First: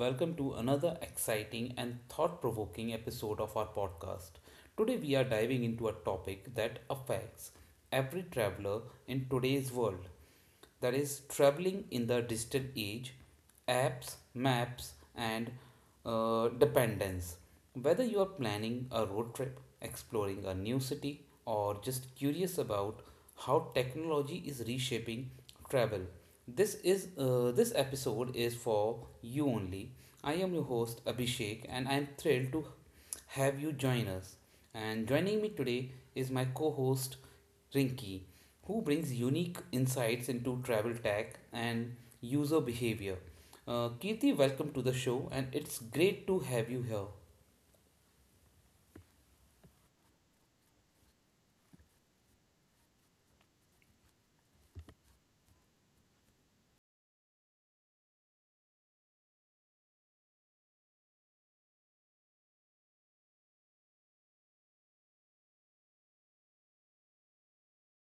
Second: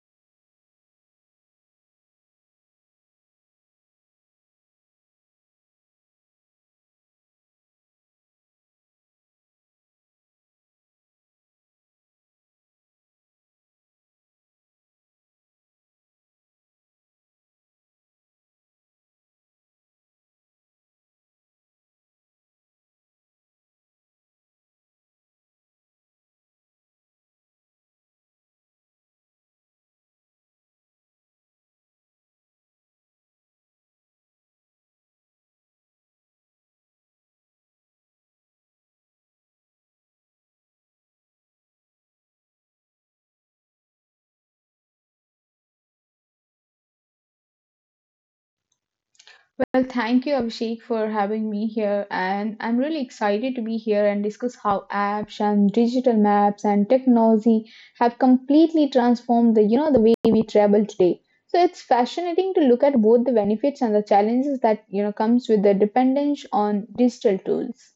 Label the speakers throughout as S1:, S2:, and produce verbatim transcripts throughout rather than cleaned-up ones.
S1: welcome to another exciting and thought provoking episode of our podcast. Today, we are diving into a topic that affects every traveler in today's world, that is traveling in the digital age: apps, maps, and uh, dependence. Whether you are planning a road trip, exploring a new city, or just curious about how technology is reshaping travel, this is uh, this episode is for you only. I am your host Abhishek, and I am thrilled to have you join us. And joining me today is my co host Rinki, who brings unique insights into travel tech and user behavior. Uh, Kirti, welcome to the show, and it's great to have you here.
S2: Well, thank you, Abhishek, for having me here. And I'm really excited to be here and discuss how apps and digital maps and technology have completely transformed the, you know, the way we travel today. So it's fascinating to look at both the benefits and the challenges that, you know, comes with the dependence on digital tools.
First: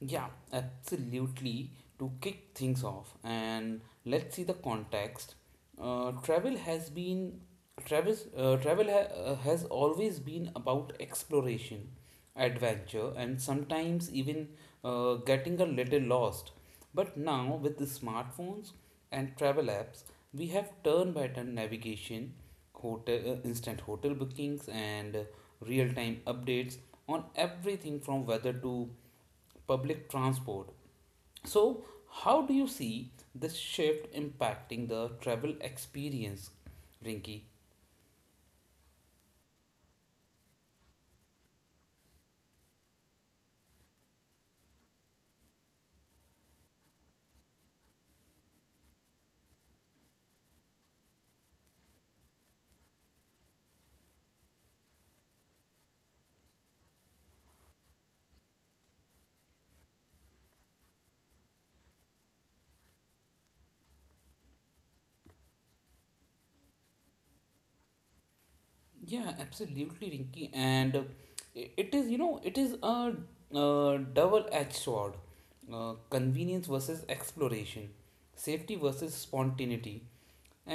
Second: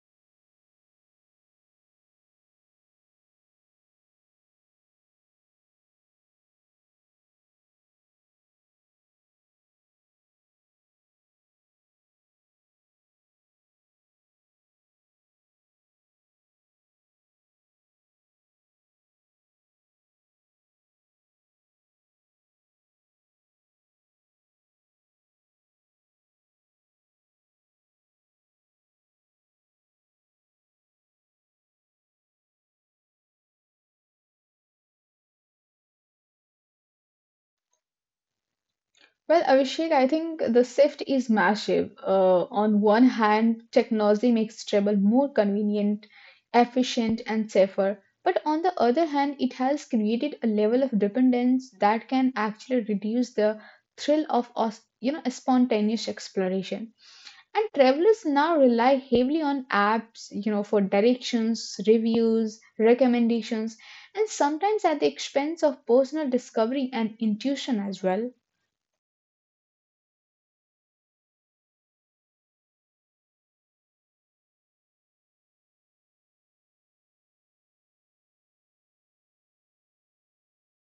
S1: Yeah, absolutely. To kick things off, and let's see the context. Uh, travel has been travels, uh, travel ha- uh, has always been about exploration, adventure, and sometimes even uh, getting a little lost. But now, with the smartphones and travel apps, we have turn by turn navigation, hotel, uh, instant hotel bookings, and uh, real time updates on everything from weather to public transport. So, how do you see this shift impacting the travel experience, Rinky?
S2: Well, Abhishek, I think the shift is massive. Uh, on one hand, technology makes travel more convenient, efficient, and safer. But on the other hand, it has created a level of dependence that can actually reduce the thrill of os- you know spontaneous exploration. And travelers now rely heavily on apps, you know, for directions, reviews, recommendations, and sometimes at the expense of personal discovery and intuition as well.
S1: Yeah, absolutely, Rinky. And uh, i- it is, you know, it is a, uh double-edged sword. Uh, convenience versus exploration, safety versus spontaneity.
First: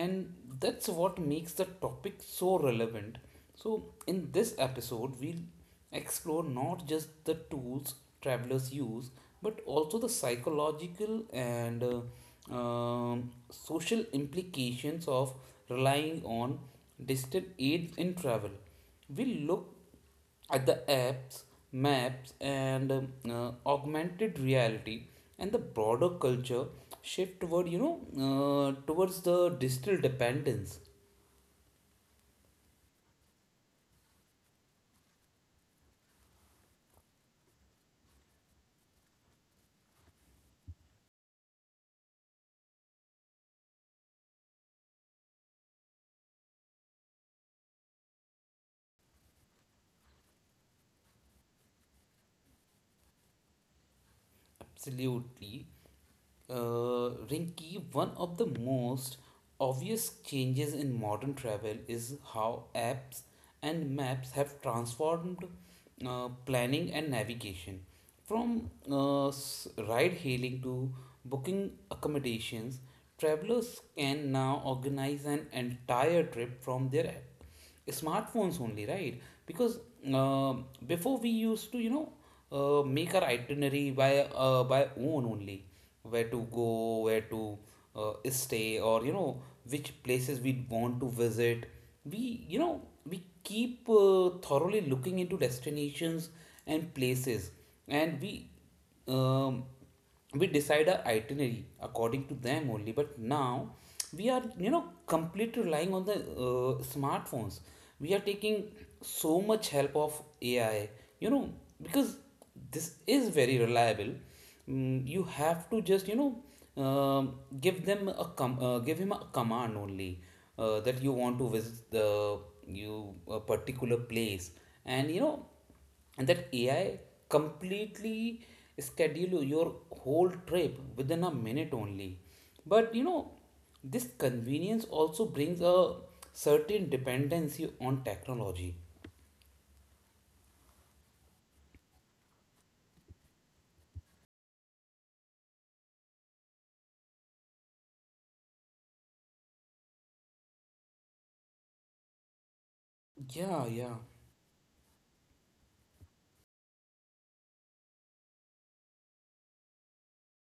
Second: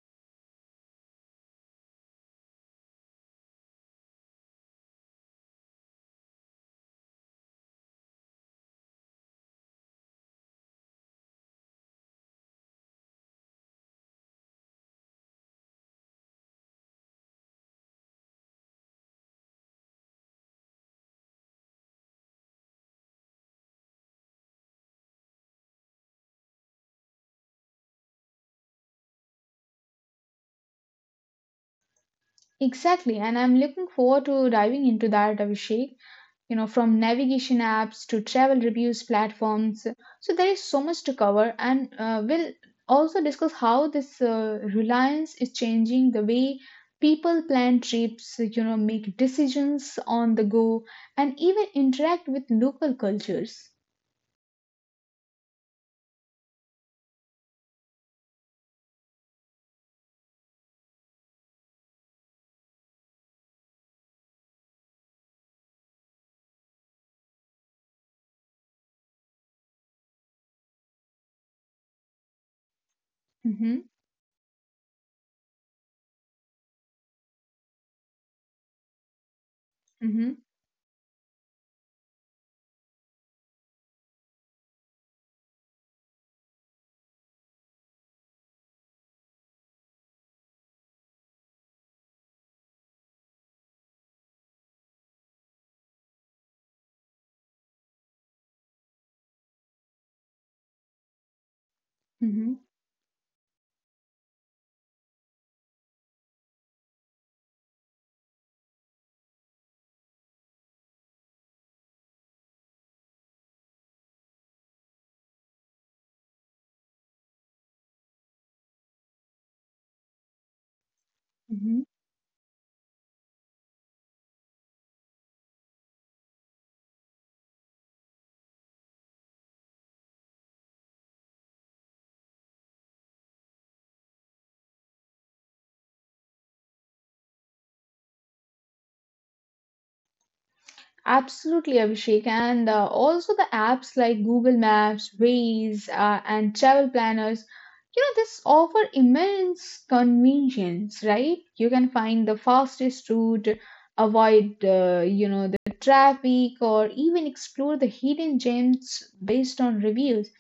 S1: And that's what makes the topic so relevant. So, in this episode, we'll explore not just the tools travelers use, but also the psychological and uh, um, social implications of relying on digital aids in travel. We'll look at the apps, maps, and um, uh, augmented reality, and the broader culture shift toward, you know, uh, towards the digital dependence.
S2: Exactly, and I'm looking forward to diving into that, Abhishek. You know, from navigation apps to travel reviews platforms. So there is so much to cover, and uh, we'll also discuss how this uh, reliance is changing the way people plan trips, you know, make decisions on the go, and even interact with local cultures.
S1: Absolutely. Uh, Rinki, one of the most obvious changes in modern travel is how apps and maps have transformed uh, planning and navigation. From uh, ride hailing to booking accommodations, travelers
S2: Mm-hmm,
S1: can now organize an entire trip from their app smartphones only, right? Because
S2: mm-hmm,
S1: um, before we used to, you know, uh, make our itinerary by uh, by own only. Where to go, where to uh, stay, or you know, which places we want to visit, we, you know, we keep uh, thoroughly looking into destinations and places, and we um, we decide our itinerary according to them
S2: mm-hmm,
S1: only. But now we are, you know, completely relying on the uh, smartphones. We are taking so much help of AI, you know, because this is very reliable. Mm, you have to just, you know, um, give them a com- uh, give him a command only, uh, that you want to
S2: mm-hmm.
S1: visit the you a particular place. And you know, and that AI completely schedule your whole trip within a minute only. But you know, this convenience also brings a certain dependency on technology.
S2: Absolutely, Abhishek. And uh, also the apps like Google Maps, Waze, uh, and travel planners, you know, this offer immense convenience, right? You can find the fastest route,
S1: Yeah, yeah.
S2: avoid, uh, you know, the traffic, or even explore the hidden gems based on reviews.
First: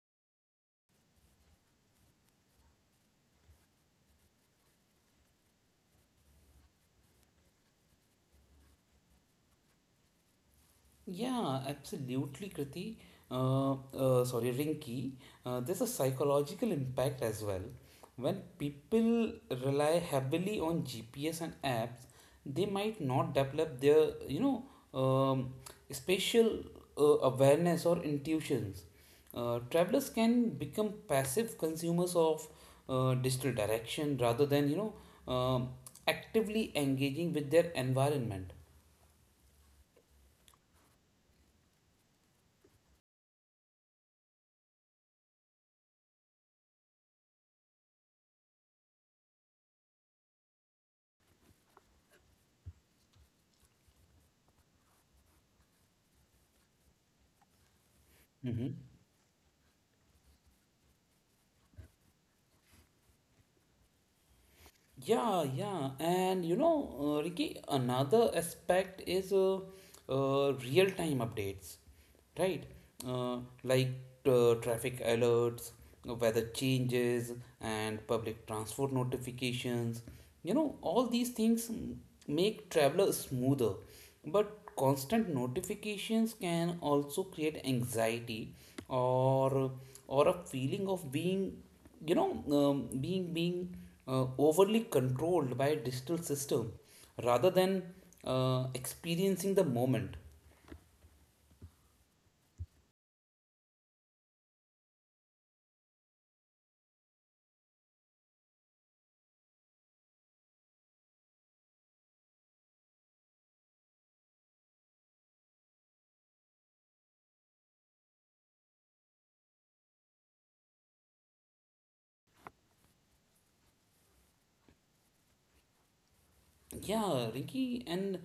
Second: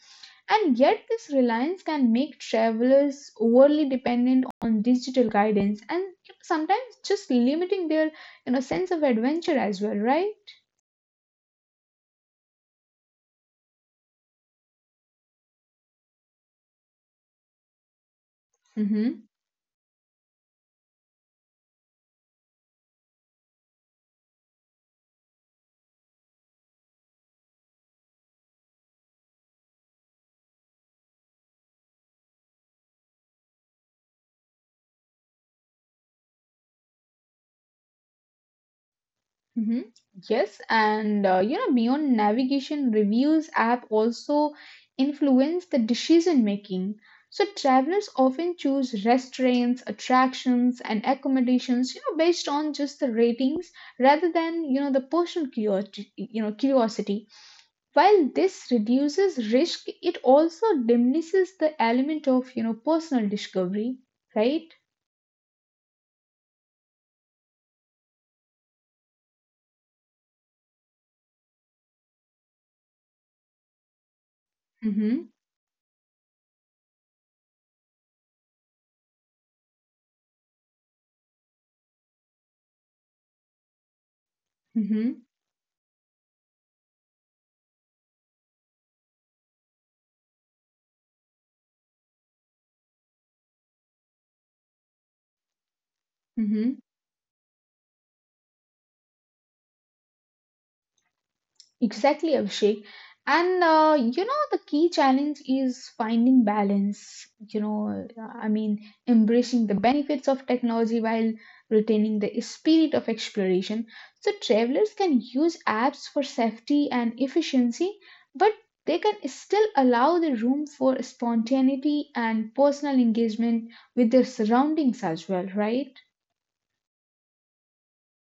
S2: And yet, this reliance can make travelers overly dependent on digital guidance and sometimes just limiting their, you know, sense of adventure as well, right?
S1: Yeah, absolutely, Kriti. Uh, uh, sorry, Rinki. Uh, there's a psychological impact as well. When
S2: Mm-hmm.
S1: people rely heavily on G P S and apps, they might not develop their, you know, um, spatial uh, awareness or intuitions. Uh, travelers can become passive consumers of uh, digital direction rather than, you know, um, actively engaging with their environment.
S2: Mm-hmm. Yes, and uh, you know, beyond navigation, reviews app also influence the decision making. So travelers often choose restaurants, attractions, and accommodations, you know, based on just the ratings rather than you know the personal curiosity. You know, curiosity. While this
S1: Mm-hmm.
S2: reduces risk, it also diminishes the element of you know personal discovery, right?
S1: Yeah, yeah, and you know, uh, Ricky, another aspect is uh, uh, real-time updates, right? Uh, like uh, traffic
S2: Mm-hmm.
S1: alerts, weather changes, and public transport notifications. You know, all these things mm, make travel smoother, but
S2: Mm-hmm.
S1: constant notifications can also create anxiety, or or a feeling of being, you know, um, being being uh, overly controlled by a digital
S2: Mm-hmm.
S1: system rather than uh, experiencing the moment.
S2: Exactly, Abhishek. And uh, you know, the key challenge is finding balance. You know, I mean, embracing the benefits of technology while retaining the spirit of exploration. So, travelers can use apps for safety and efficiency, but they can still allow the room for spontaneity and personal engagement with their surroundings as well, right?
S1: Yeah, Rinky, and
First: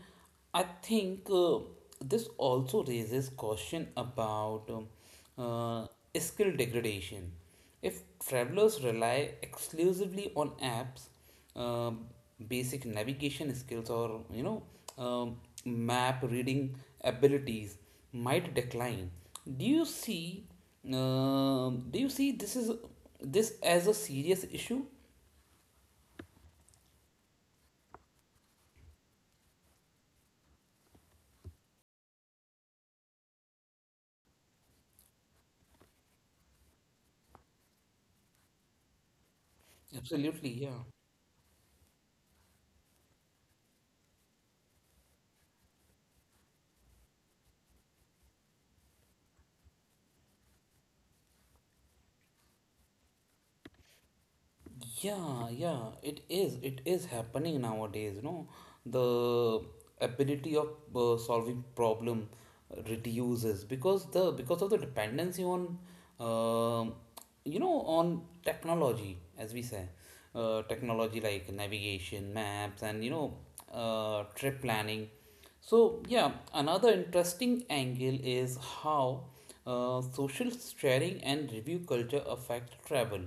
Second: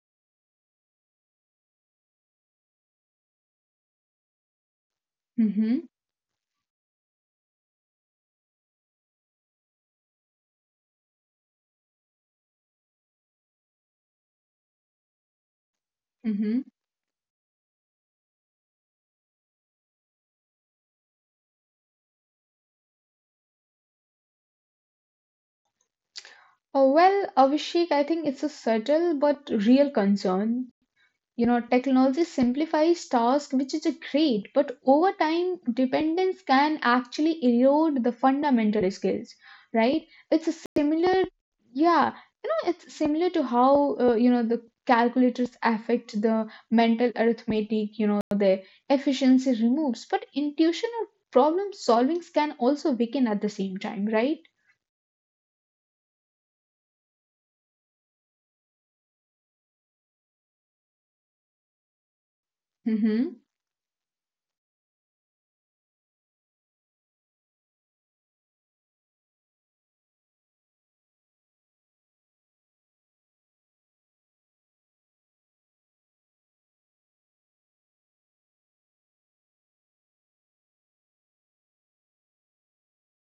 S1: I think uh, this also raises question about um,
S2: Mm-hmm.
S1: uh, skill degradation. If travelers rely exclusively on apps, um, basic navigation skills, or you know, um, map
S2: Mm-hmm.
S1: reading abilities might decline. Do you see? um do you see this is this as a serious issue?
S2: Oh, well, Abhishek, I think it's a subtle but real concern. You know, technology simplifies tasks, which is a great, but over time, dependence can actually erode the fundamental skills, right? It's a
S1: Absolutely, yeah.
S2: similar, yeah, you know, it's similar to how, uh, you know, the calculators affect the mental arithmetic, you know, the efficiency removes, but intuition or problem solvings can also weaken at the same time, right?
S1: Yeah, yeah, it is. It is happening nowadays. You know, the ability of uh, solving problem
S2: Mm-hmm,
S1: reduces because the because of the dependency on, um, you know, on technology, as we say, uh, technology like navigation, maps, and you know, uh, trip planning. So yeah, another interesting angle is how uh, social sharing and review culture affect travel.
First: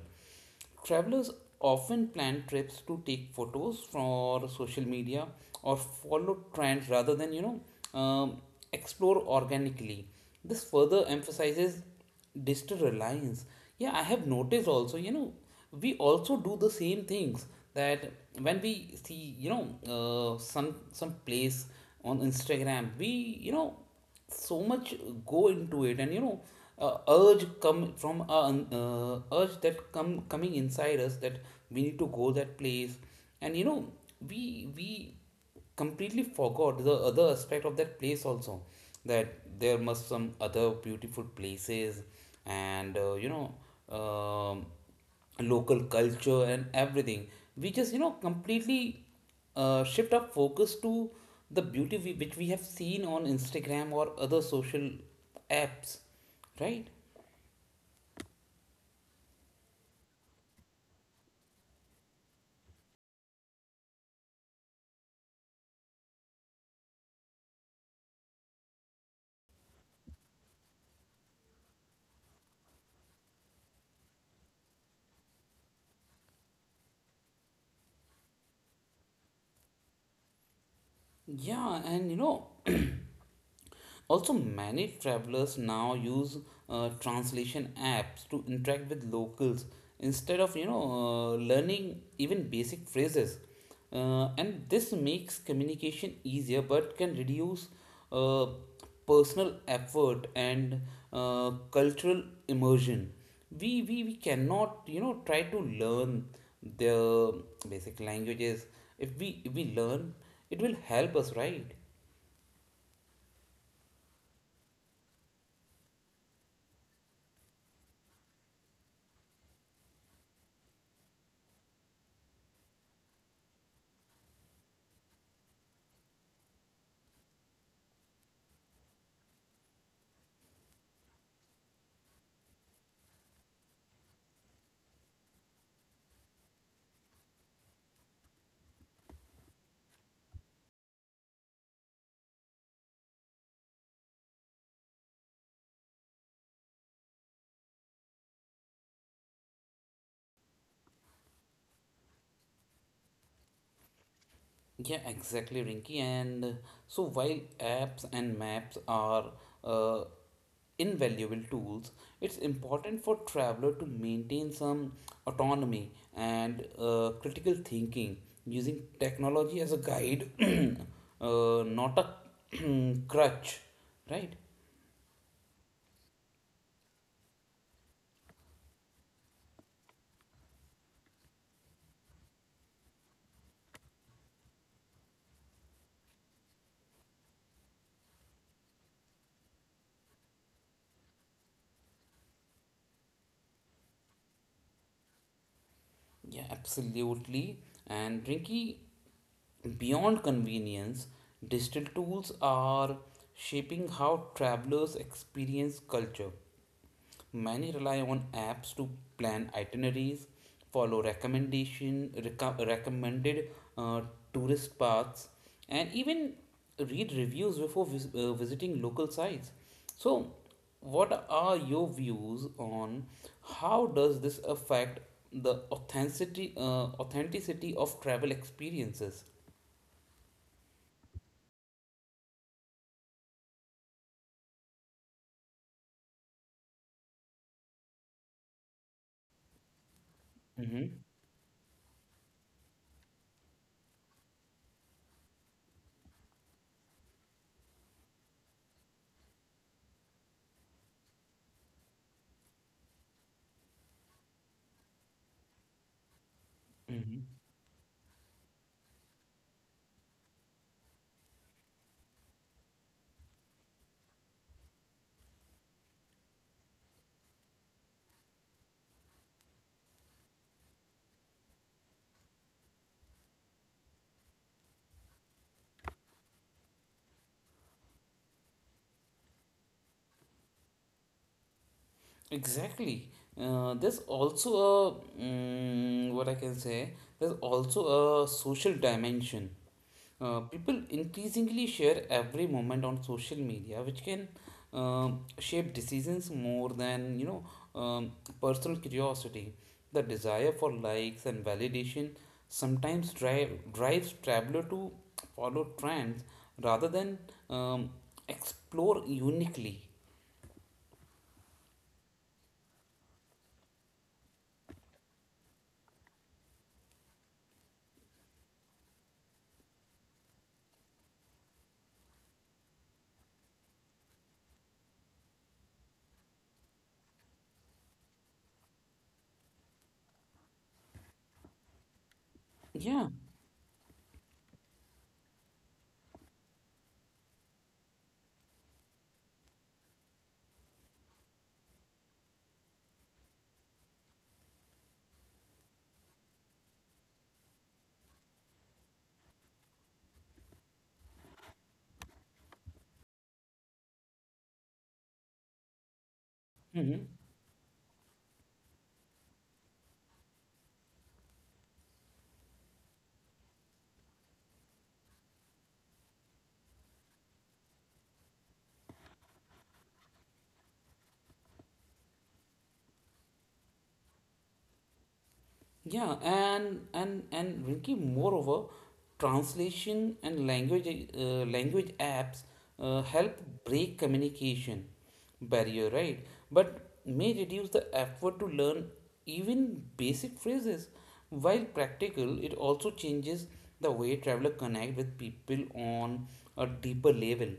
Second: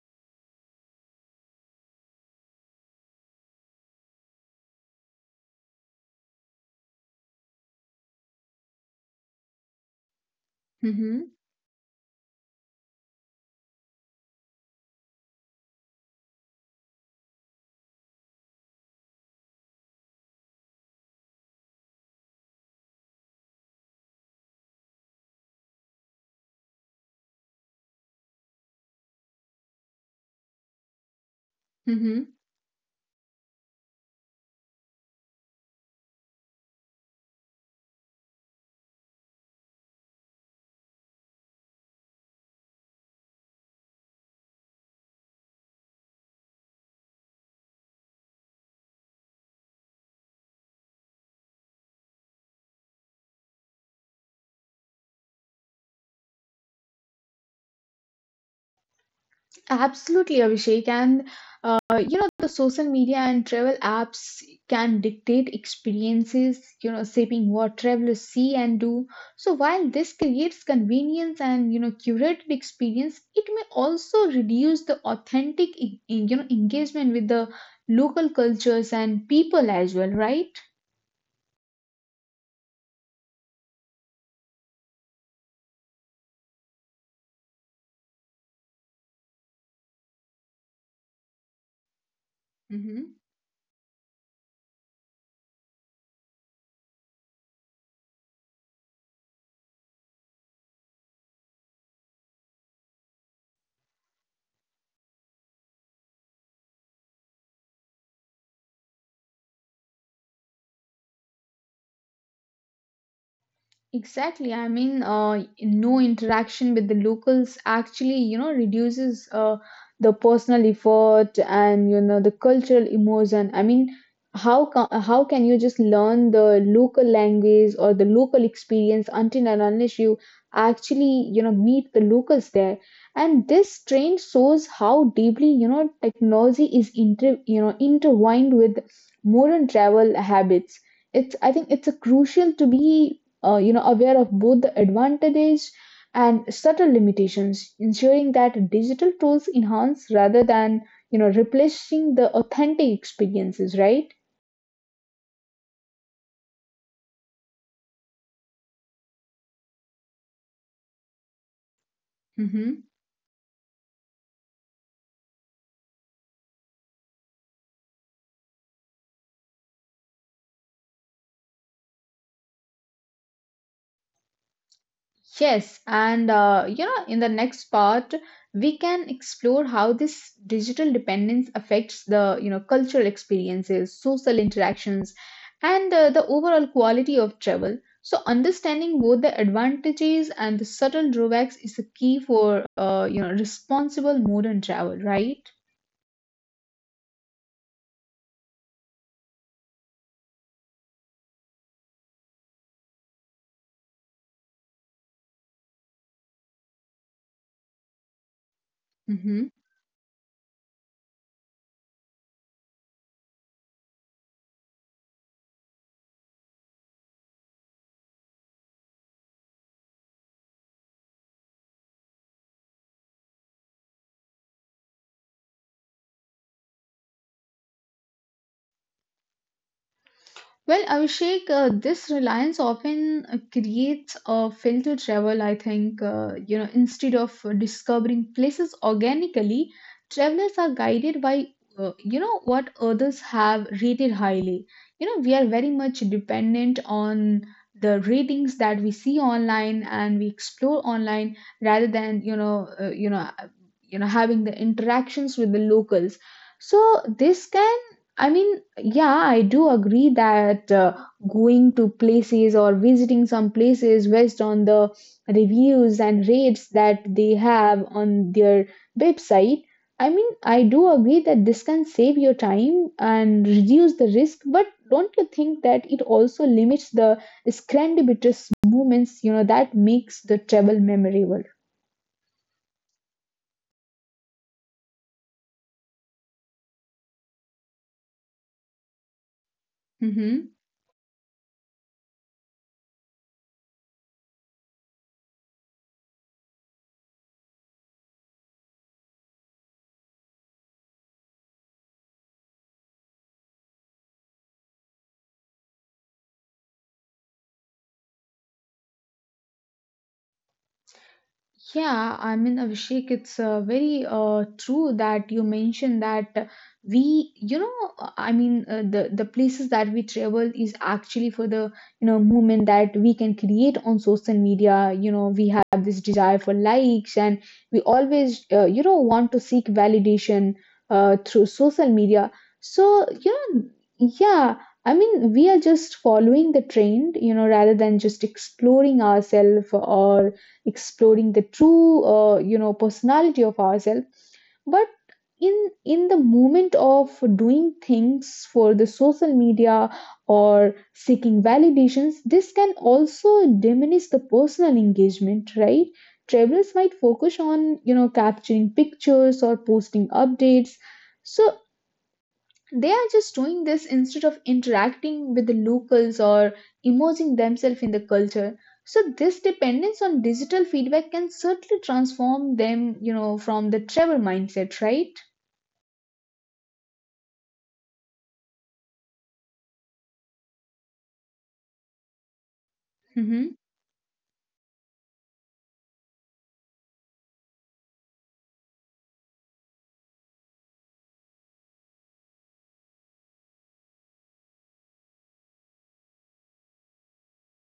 S1: Travelers often plan trips to take photos for social media or follow trends rather than, you know, um, explore organically. This further
S2: mm-hmm,
S1: emphasizes digital reliance. Yeah, I have noticed also, you know, we also do the same things, that when we see, you know, uh, some some place on Instagram, we, you know, so much go into it. And you know uh, urge come from uh, uh, urge that come coming inside us that we need to
S2: mm-hmm.
S1: go that place. And you know, we we completely forgot the other aspect of that place also, that there must some other beautiful places and uh, you know, um, local culture and everything. We just, you know, completely uh, shift our focus to the beauty we, which we have seen on Instagram or other social apps, right?
S2: Absolutely, Abhishek. And uh, you know the social media and travel apps can dictate experiences, you know, shaping what travelers see and do. So while this creates convenience and you know curated experience, it may also reduce the authentic e- e, you know engagement with the local cultures and people as well, right?
S1: Yeah, and you know, also, many travelers now use uh, translation apps to interact with locals instead of, you know, uh, learning even basic
S2: Mhm.
S1: phrases, uh, and this makes communication easier but can reduce uh, personal effort and uh, cultural immersion. We, we we cannot, you know, try to learn the basic languages. If we if we learn, it will help us, right?
S2: Exactly. I mean, uh, no interaction with the locals actually, you know, reduces uh, the personal effort and you know the cultural immersion. I mean, how ca how can you just learn the local language or the local experience until and unless you actually, you know, meet the locals there? And this trend shows how deeply, you know, technology is inter you know intertwined with modern travel habits. It's I think it's a crucial to be uh, you know, aware of both the advantages and subtle limitations, ensuring that digital tools enhance rather than, you know, replacing the authentic experiences, right?
S1: Yeah, exactly, Rinky. And uh, so while apps and maps are uh, invaluable tools, it's important for traveler to maintain some autonomy and uh, critical thinking, using technology as a guide, uh, not a crutch, right?
S2: Yes, and uh, you know, in the next part, we can explore how this digital dependence affects the you know cultural experiences, social interactions, and uh, the overall quality of travel. So, understanding both the advantages and the subtle drawbacks is the key for uh, you know responsible modern travel, right?
S1: Yeah, absolutely. And Rinky, beyond convenience, digital tools are shaping how travelers experience culture. Many rely on apps to
S2: Hmm.
S1: plan itineraries, follow recommendation reco- recommended uh, tourist paths, and even read reviews before vis- uh, visiting local sites. So, what are your views on how does this affect the authenticity uh, authenticity of travel experiences?
S2: Well, Abhishek, uh, this reliance often uh, creates a filtered travel, I think. Uh, you know, instead of uh, discovering places organically, travelers are
S1: Mm-hmm.
S2: guided by, uh, you know, what others have rated highly. You know, we are very much dependent on the ratings that we see online and we explore online rather than, you know, uh, you know, uh, you know, having the interactions with the locals. So
S1: Mm-hmm.
S2: this can I mean, yeah, I do agree that uh, going to places or visiting some places based on the reviews and rates that they have on their website. I mean, I do agree that this can save your time and reduce the risk, but don't you think that it also limits the serendipitous moments, you know, that makes the travel memorable?
S1: Exactly. Uh, there's also a mm, what I can say. There's also a social dimension. Uh,
S2: Mhm.
S1: people increasingly share every moment on social media, which can um, shape decisions more than, you know, um, personal curiosity. The desire for likes and validation sometimes drive drives traveler to follow trends rather than um, explore uniquely.
S2: Yeah, I mean, Abhishek, it's uh, very uh, true that you mentioned that we, you know, uh, I mean, uh, the the places that we travel is actually for the, you know, movement that we can create on social media. You know, we have this desire for likes, and we always, uh, you know, want to seek validation uh, through social media. So,
S1: Yeah.
S2: you know, yeah, I mean, we are just following the trend, you know, rather than just exploring ourselves or exploring the true uh, you know personality of ourselves, but in in the moment of doing things for the social media or seeking validations, this can also diminish the personal engagement, right? Travelers might
S1: Mm-hmm.
S2: focus on you know capturing pictures or posting updates, so they are just doing this instead of interacting with the locals or immersing themselves in the culture. So this dependence on digital feedback can certainly transform them you know from the travel mindset, right?
S1: Yeah, and and and Rinki, moreover, translation and language uh, language apps uh, help
S2: Hmm.
S1: break communication barrier, right? But may reduce the effort to learn even basic phrases. While practical, it also changes the way traveler connect with people on a deeper level.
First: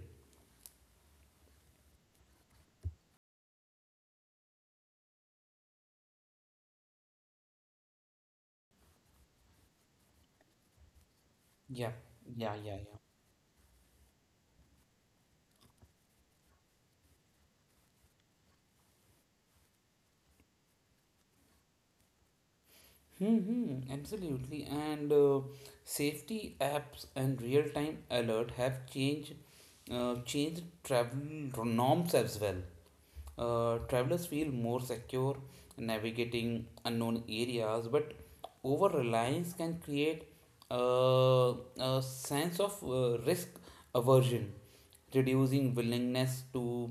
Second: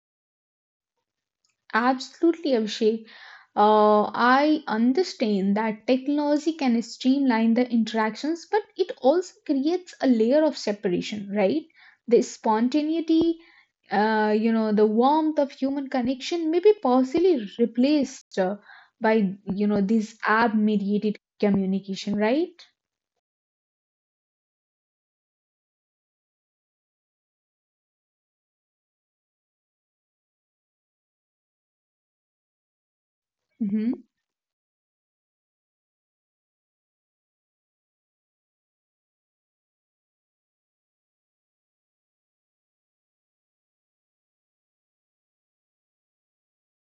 S2: Absolutely, Abhishek. Uh, I understand that technology can streamline the interactions, but it also creates a layer of separation, right?
S1: Yeah,
S2: The
S1: yeah, yeah, yeah.
S2: spontaneity, uh, you know, the warmth of human connection may be possibly replaced uh, by, you know, this app-mediated communication, right?
S1: Hmm, absolutely. And uh, safety apps and real-time alert have changed uh, changed travel norms as well. Uh,
S2: Mm-hmm.
S1: travelers feel more secure navigating unknown areas, but over reliance can create uh, a sense of uh, risk aversion, reducing willingness to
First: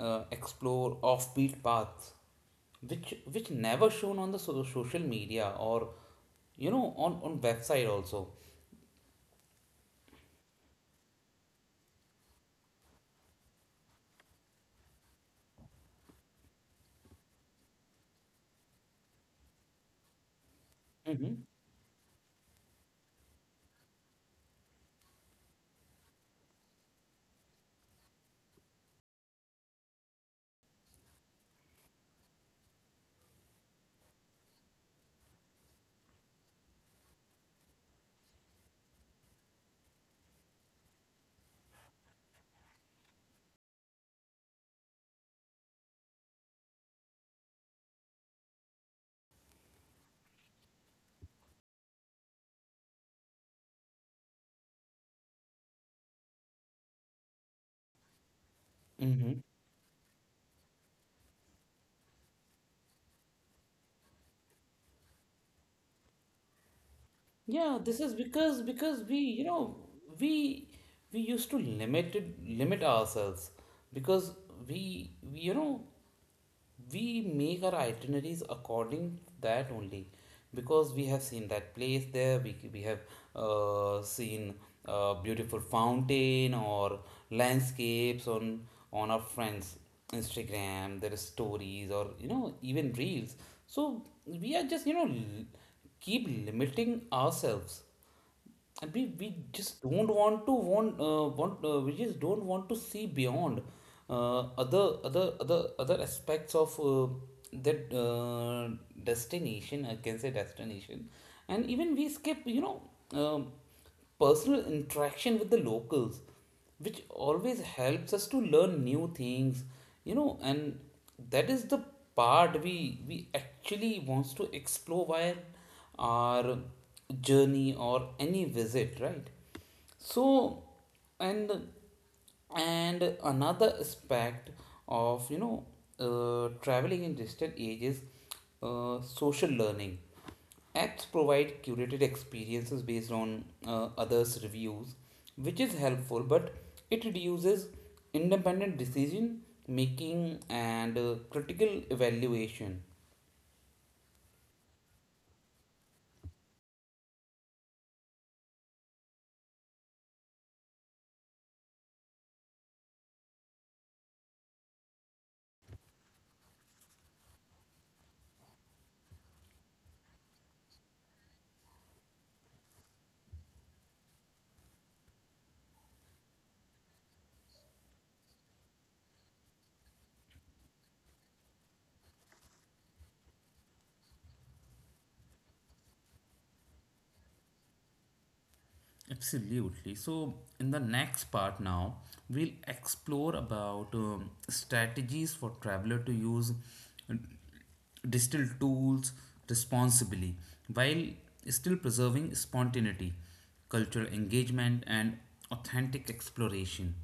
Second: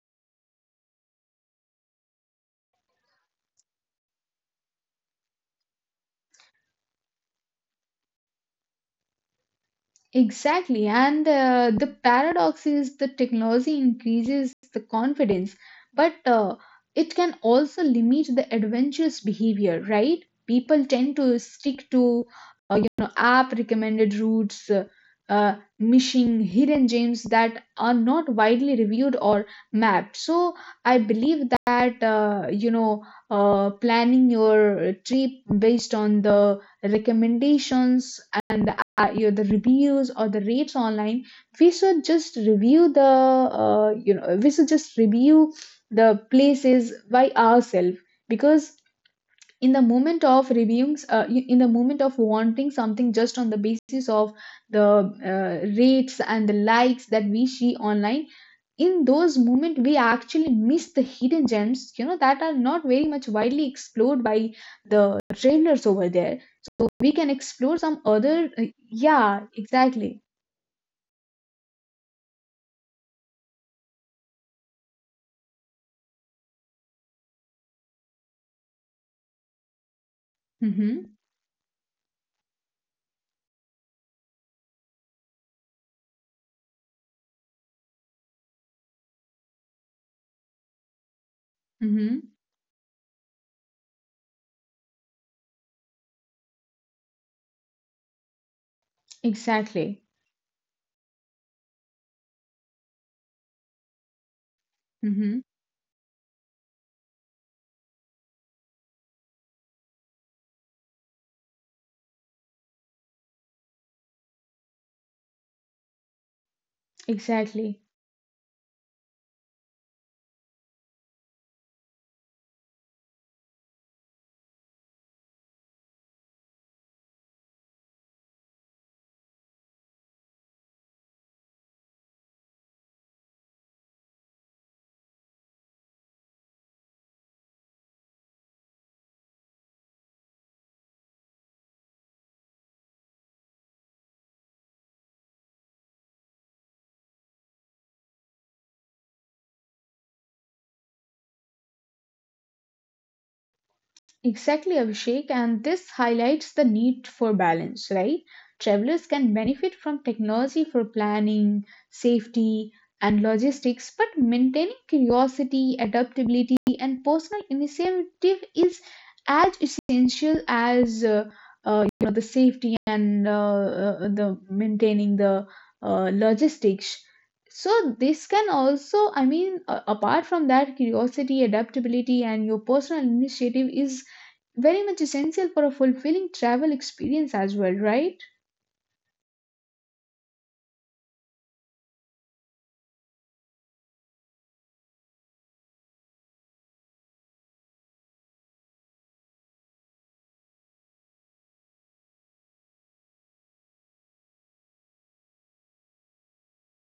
S1: uh, explore offbeat paths, which which never shown on the so- social media, or you know, on on website also.
S2: Exactly, and uh, the paradox is the technology increases the confidence, but uh, it can also limit the adventurous behavior, right? People tend to
S1: Mm-hmm.
S2: stick to uh, you know app recommended routes, uh, uh, missing hidden gems that are not widely reviewed or mapped. So I believe that uh, you know uh, planning your trip based on the recommendations and the, uh, you know, the reviews or the rates online, we should just review the uh, you know we should just review the places by ourselves, because in the moment of reviewing uh, in the moment of wanting something just on the basis of the uh, rates and the likes that we see online, in
S1: Mm-hmm.
S2: those moments we actually miss the hidden gems you know that are not very much widely explored by the trailers over there, so we can
S1: Yeah,
S2: explore
S1: this
S2: some
S1: is
S2: other
S1: because
S2: uh,
S1: because we, you
S2: yeah
S1: know,
S2: exactly.
S1: we we used to limit it, limit ourselves, because we, we you know, we make our itineraries according to that only, because we have
S2: Mm-hmm,
S1: seen that place there. We, we have uh, seen uh, beautiful fountain or landscapes on on our friends Instagram, their stories, or you
S2: mm-hmm,
S1: know, even reels. So we are just, you know, l- keep limiting ourselves. And we, we just don't
S2: exactly.
S1: want to want uh, want uh, we just don't want to see beyond uh, other other
S2: Mm-hmm,
S1: other other aspects of uh, that uh, destination, I can say, destination. And even we skip, you know, um, personal interaction with the locals, which always
S2: exactly.
S1: helps us to learn new things. You know, and that is the part we we actually wants to explore while our journey or any visit, right? So, and and another aspect of, you know, uh, traveling in distant age is uh, social learning. Apps provide curated experiences based on uh, others reviews, which is helpful, but it reduces independent decision making and uh, critical evaluation.
S2: Exactly, Abhishek, and this highlights the need for balance, right? Travelers can benefit from technology for planning, safety, and logistics, but maintaining curiosity, adaptability, and personal initiative is as essential as uh, uh, you know the safety and uh, uh, the maintaining the uh, logistics. So this can also, I mean, uh, apart from that, curiosity, adaptability, and your personal initiative is very much essential for a fulfilling travel experience as well, right?
S1: Absolutely. So, in the next part now, we'll explore about um, strategies for traveler to use uh, digital tools responsibly while still preserving spontaneity, cultural engagement, and authentic exploration.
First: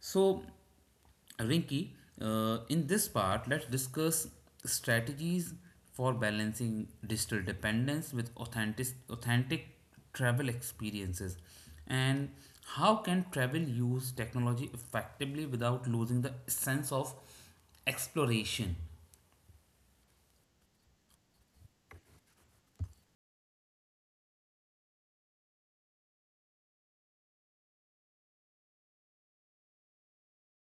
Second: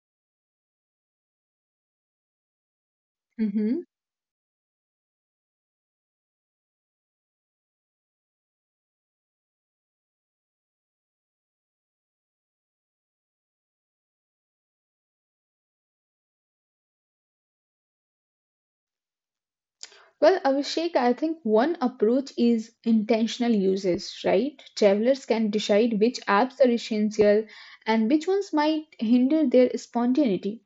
S1: So, Rinki, uh, in this part, let's
S2: Hmm.
S1: discuss strategies for balancing digital dependence with authentic, authentic travel experiences, and how can travel use technology effectively without losing the sense of exploration.
S2: Well, Abhishek, I think one approach is intentional uses, right? Travelers can decide which apps are essential and which ones might hinder their spontaneity.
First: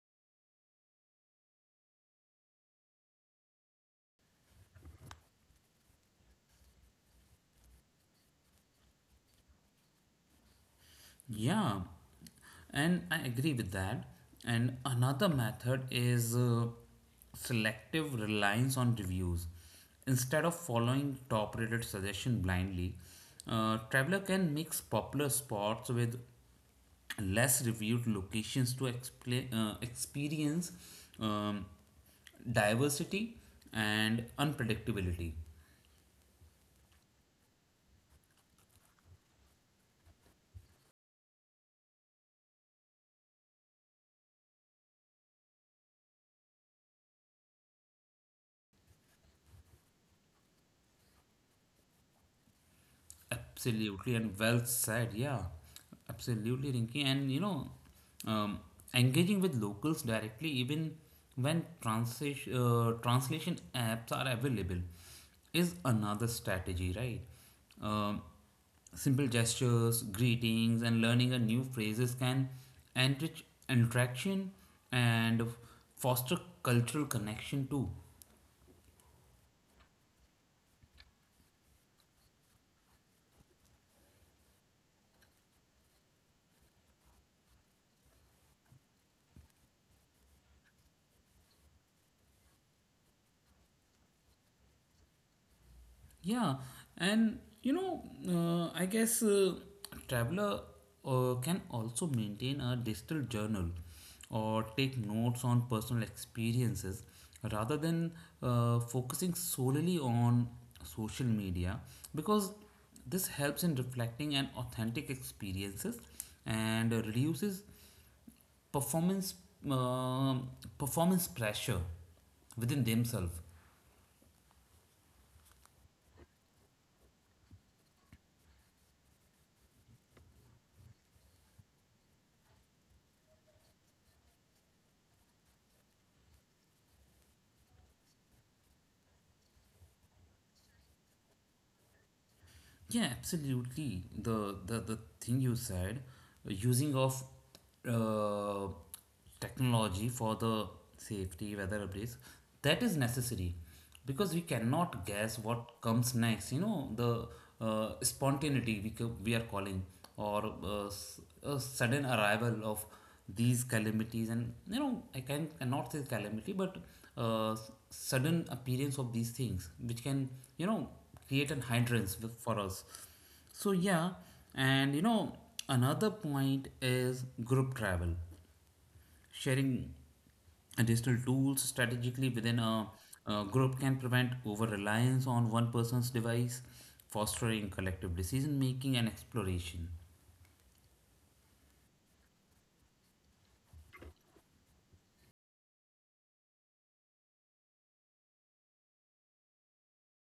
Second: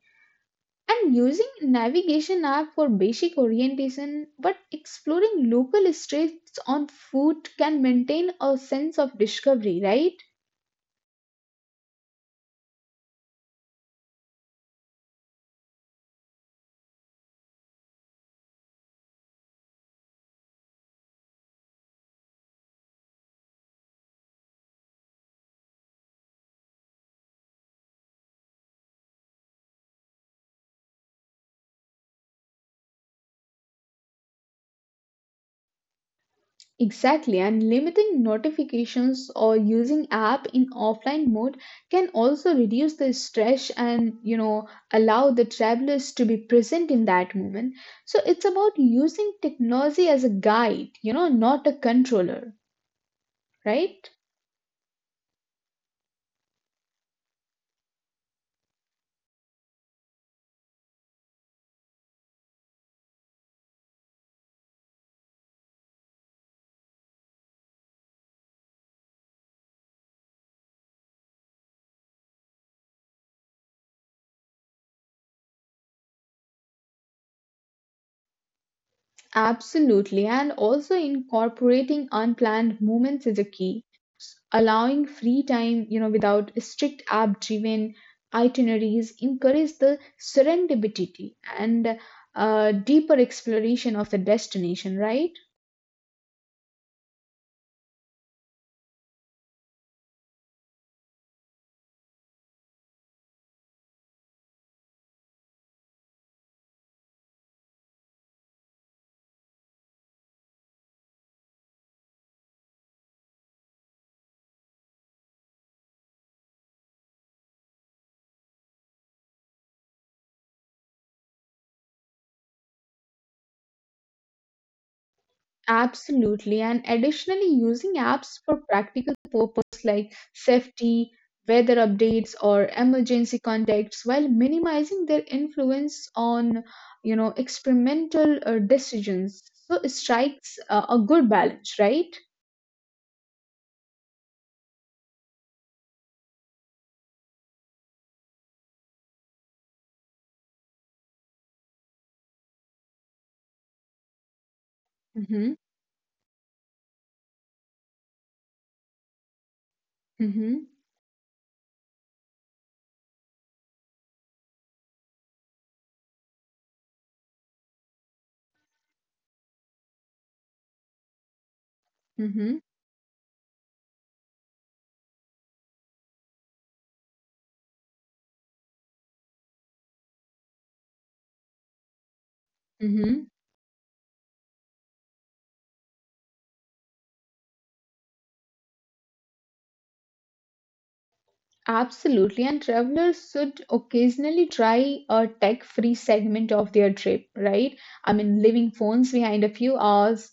S2: And using navigation app for basic orientation, but exploring local streets on foot can maintain a sense of discovery, right?
S1: Yeah, and I agree with that. And another method is uh, selective reliance on reviews. Instead of following top rated suggestion blindly, uh, traveler can mix popular spots with less reviewed locations to expla- uh, experience um, diversity and unpredictability.
S2: Exactly, and limiting notifications or using app in offline mode can also reduce the stress and you know allow the travelers to be present in that moment. So it's about using technology as a guide, you know, not a controller, right?
S1: Absolutely, and well said. Yeah, absolutely, Rinki. And you know, um, engaging with locals directly, even when translation uh, translation apps are available, is another strategy, right? Um, simple gestures, greetings, and learning a new phrases can enrich interaction and foster cultural connection too.
S2: Absolutely, and also incorporating unplanned moments is a key. Allowing free time you know without strict app driven itineraries encourage the serendipity and uh, deeper exploration of the destination, right?
S1: Yeah, and you know, uh, I guess uh, traveler uh, can also maintain a digital journal or take notes on personal experiences rather than uh, focusing solely on social media because this helps in reflecting an authentic experiences and reduces performance um performance pressure within themselves.
S2: Absolutely, and additionally using apps for practical purpose like safety, weather updates, or emergency contacts while minimizing their influence on you know experimental uh, decisions, so it strikes uh, a good balance, right?
S1: Yeah, absolutely. The the, the thing you said, uh, using of uh, technology for the safety, weather updates, that is necessary because we cannot guess
S2: Mm-hmm,
S1: what comes next. You know, the uh, spontaneity we, ca- we are calling or
S2: mm-hmm,
S1: uh, s- a sudden arrival of these calamities, and you know, I can cannot say calamity but uh, s- sudden appearance of these things which can, you know, create an hindrance with- for
S2: mm-hmm.
S1: us. So yeah, and you know, another point is group travel. Sharing additional tools strategically within a,
S2: Hmm.
S1: a group can prevent over reliance on one person's device, fostering collective decision making and exploration.
S2: Absolutely. And travelers should occasionally try a tech-free segment of their trip, right? I mean, leaving phones behind a few hours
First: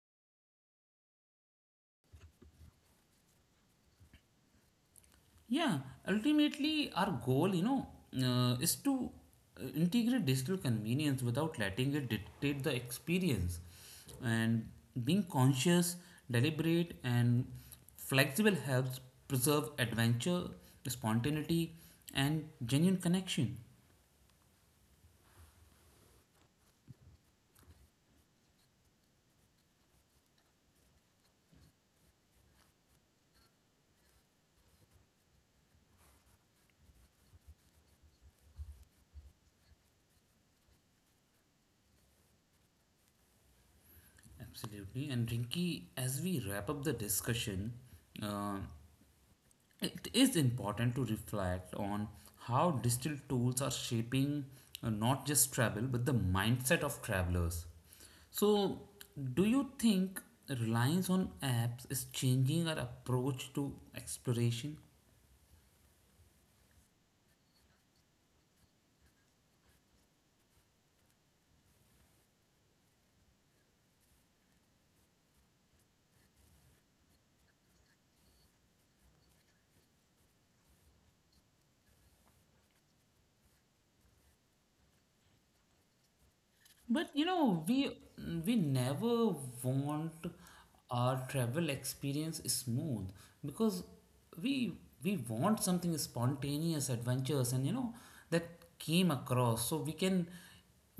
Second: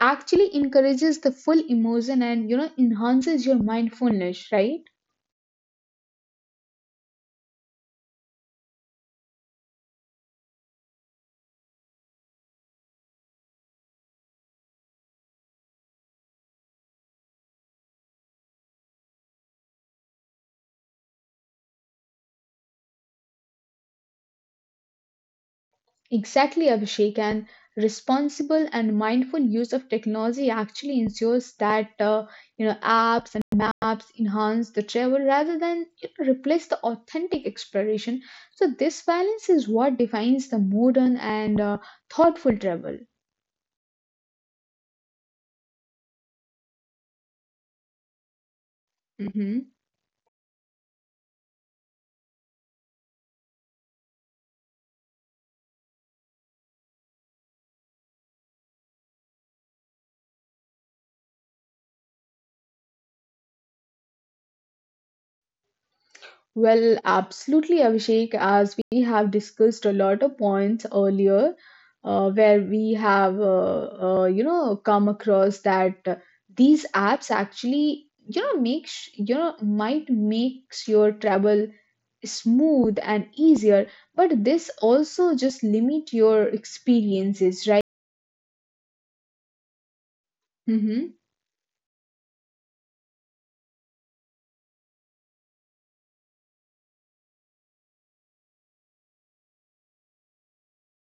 S2: actually encourages the full immersion and, you know, enhances your mindfulness, right?
S1: Yeah, ultimately, our goal, you know, uh, is to uh, integrate digital convenience without letting it dictate the experience. And being conscious, deliberate, and flexible helps preserve adventure, spontaneity, and genuine connection.
S2: Exactly, Abhishek. And responsible and mindful use of technology actually ensures that uh, you know apps and maps enhance the travel rather than you know, replace the authentic exploration. So this balance is what defines the modern and uh, thoughtful travel.
S1: Absolutely. And Rinky, as we wrap up the discussion, uh,
S2: Mhm.
S1: it is important to reflect on how digital tools are shaping uh, not just travel but the mindset of travelers. So, do you think reliance on apps is changing our approach to exploration?
S2: Well, absolutely, Abhishek. As we have discussed a lot of points earlier, uh, where we have, uh, uh, you know, come across that uh, these apps actually, you know, makes you know might makes your travel smooth and easier, but this also just limit your
S1: But you
S2: experiences,
S1: know,
S2: right?
S1: we we never want
S2: Mm-hmm.
S1: our travel experience smooth because we we want something spontaneous, adventures, and you know that came across. So we can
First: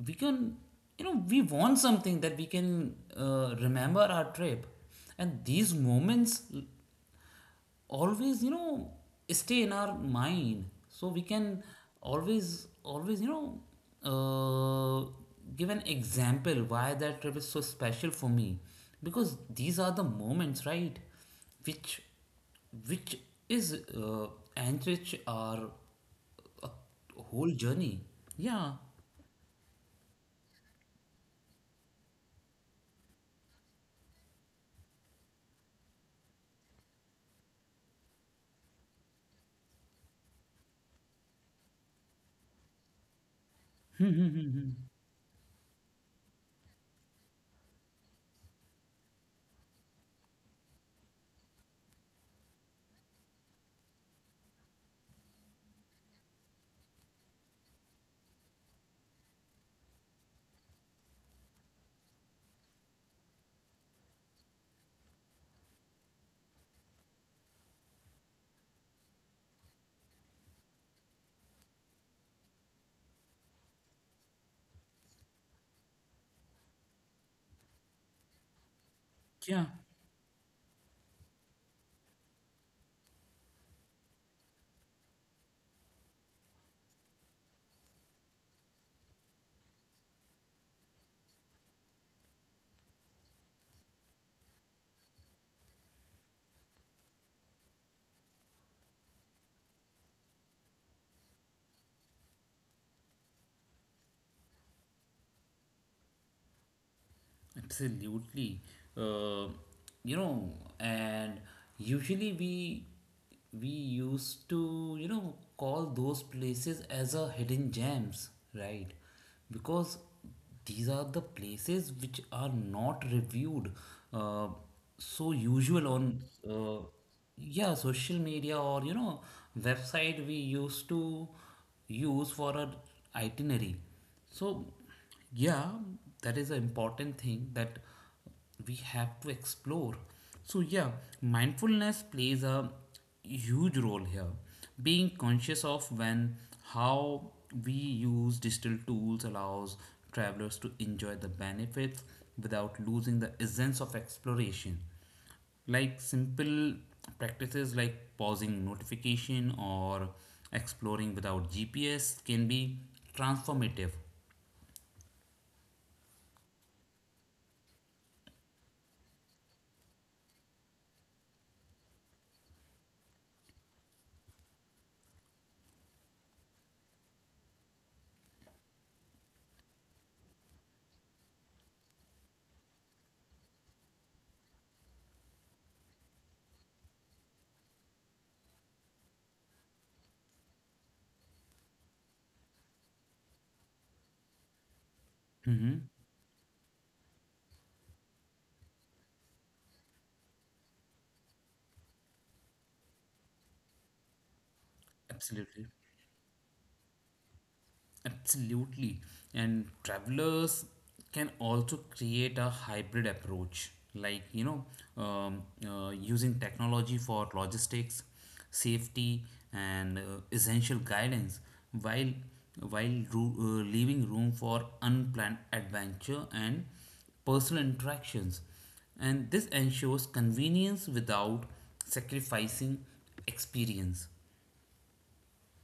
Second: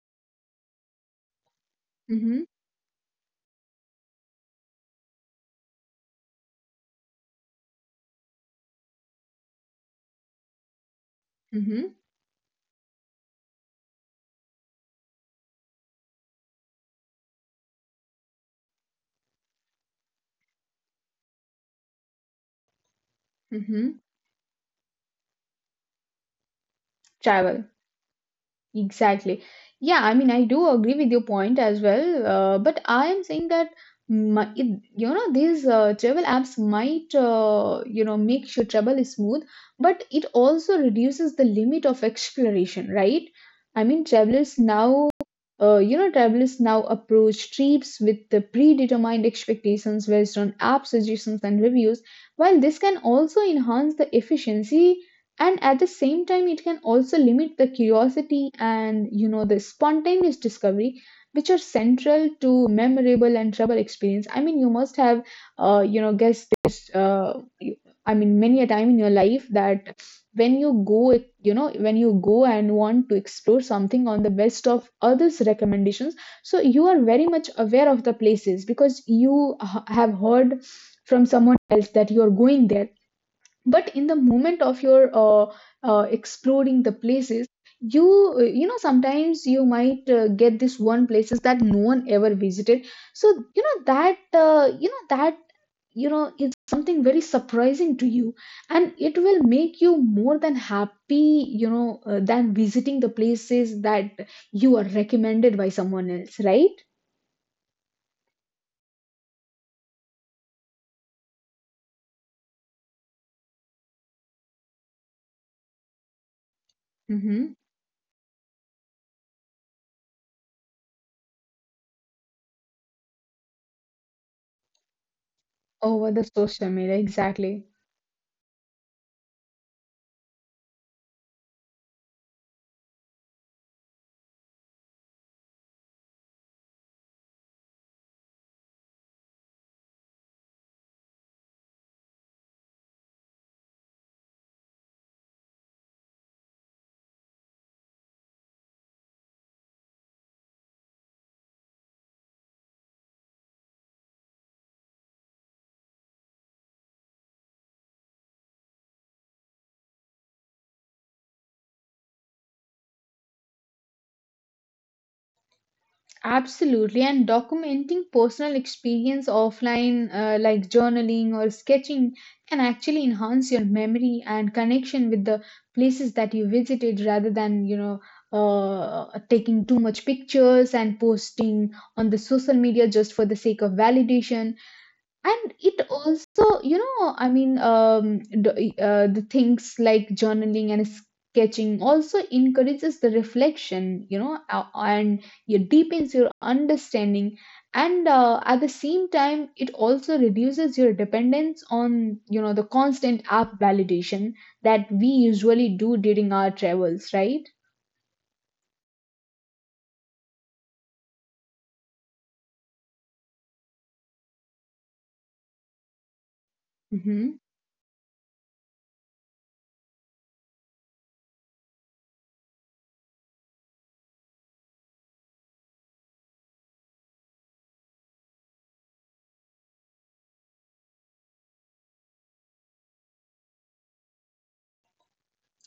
S1: we can you know, we want something that
S2: Mm-hmm.
S1: we can uh, remember our trip, and these moments always, you know, stay in our mind so we can
S2: Mm-hmm.
S1: always, always you know, uh, give an example why that trip is so special for me because these are the moments, right, which which is
S2: Mm-hmm.
S1: uh, enrich our whole
S2: Travel.
S1: journey. yeah
S2: Exactly. Yeah, I mean, I do agree with your point as well. Uh, but I am saying that my, it, you know these uh, travel apps might uh, you know make your travel smooth, but it also reduces the limit of exploration, right? I mean, travelers now uh, you know travelers now approach trips with the predetermined expectations based on app suggestions and reviews. While this can also enhance the efficiency, and at the same time it can also limit the curiosity and you know the spontaneous discovery which are central to memorable and travel experience. I mean, you must have uh, you know guessed this uh, you- I mean, many a time in your life that when you go, you know when you go and want to explore something on the best of others recommendations, so you are very much aware of the places because you
S1: yeah
S2: h- have heard from someone else that you are going there. But in the moment of your uh, uh, exploring the places, you uh, you know sometimes you might uh, get this one places that no one ever visited. So you know that uh, you know that you know is something very surprising to you, and it will make you more than happy, you know uh, than visiting the places that you are recommended by someone else, right?
S1: Absolutely. Uh, you know, and usually we we used to, you know, call those places as a
S2: Hmm.
S1: hidden gems, right? Because these are the places which are not reviewed uh, so usual
S2: Over
S1: on
S2: the social
S1: uh,
S2: media, exactly.
S1: yeah, social media or you know, website we used to use for our itinerary. So yeah, that is an important thing that we have to explore. So, yeah, mindfulness plays a huge role here. Being conscious of when, how we use digital tools allows travelers to enjoy the benefits without losing the essence of exploration. Like simple practices like pausing notification or exploring without G P S can be transformative.
S2: Absolutely, and documenting personal experience offline, uh, like journaling or sketching, can actually enhance your memory and connection with the places that you visited rather than, you know, uh, taking too much pictures and posting on the social media just for the sake of validation. And it also you know i mean um the, uh, the things like journaling and sketching also encourages the reflection, you know uh, and it
S1: Mhm.
S2: deepens your understanding. And uh, at the same time it also reduces your dependence on you know the constant app validation that we
S1: Absolutely,
S2: usually do during our travels, right?
S1: absolutely. And travelers can also create a hybrid approach, like you know, um, uh, using technology for
S2: Hmm.
S1: logistics, safety, and uh, essential guidance, while while ru- uh, leaving room for unplanned adventure and personal interactions. And this ensures convenience without sacrificing experience.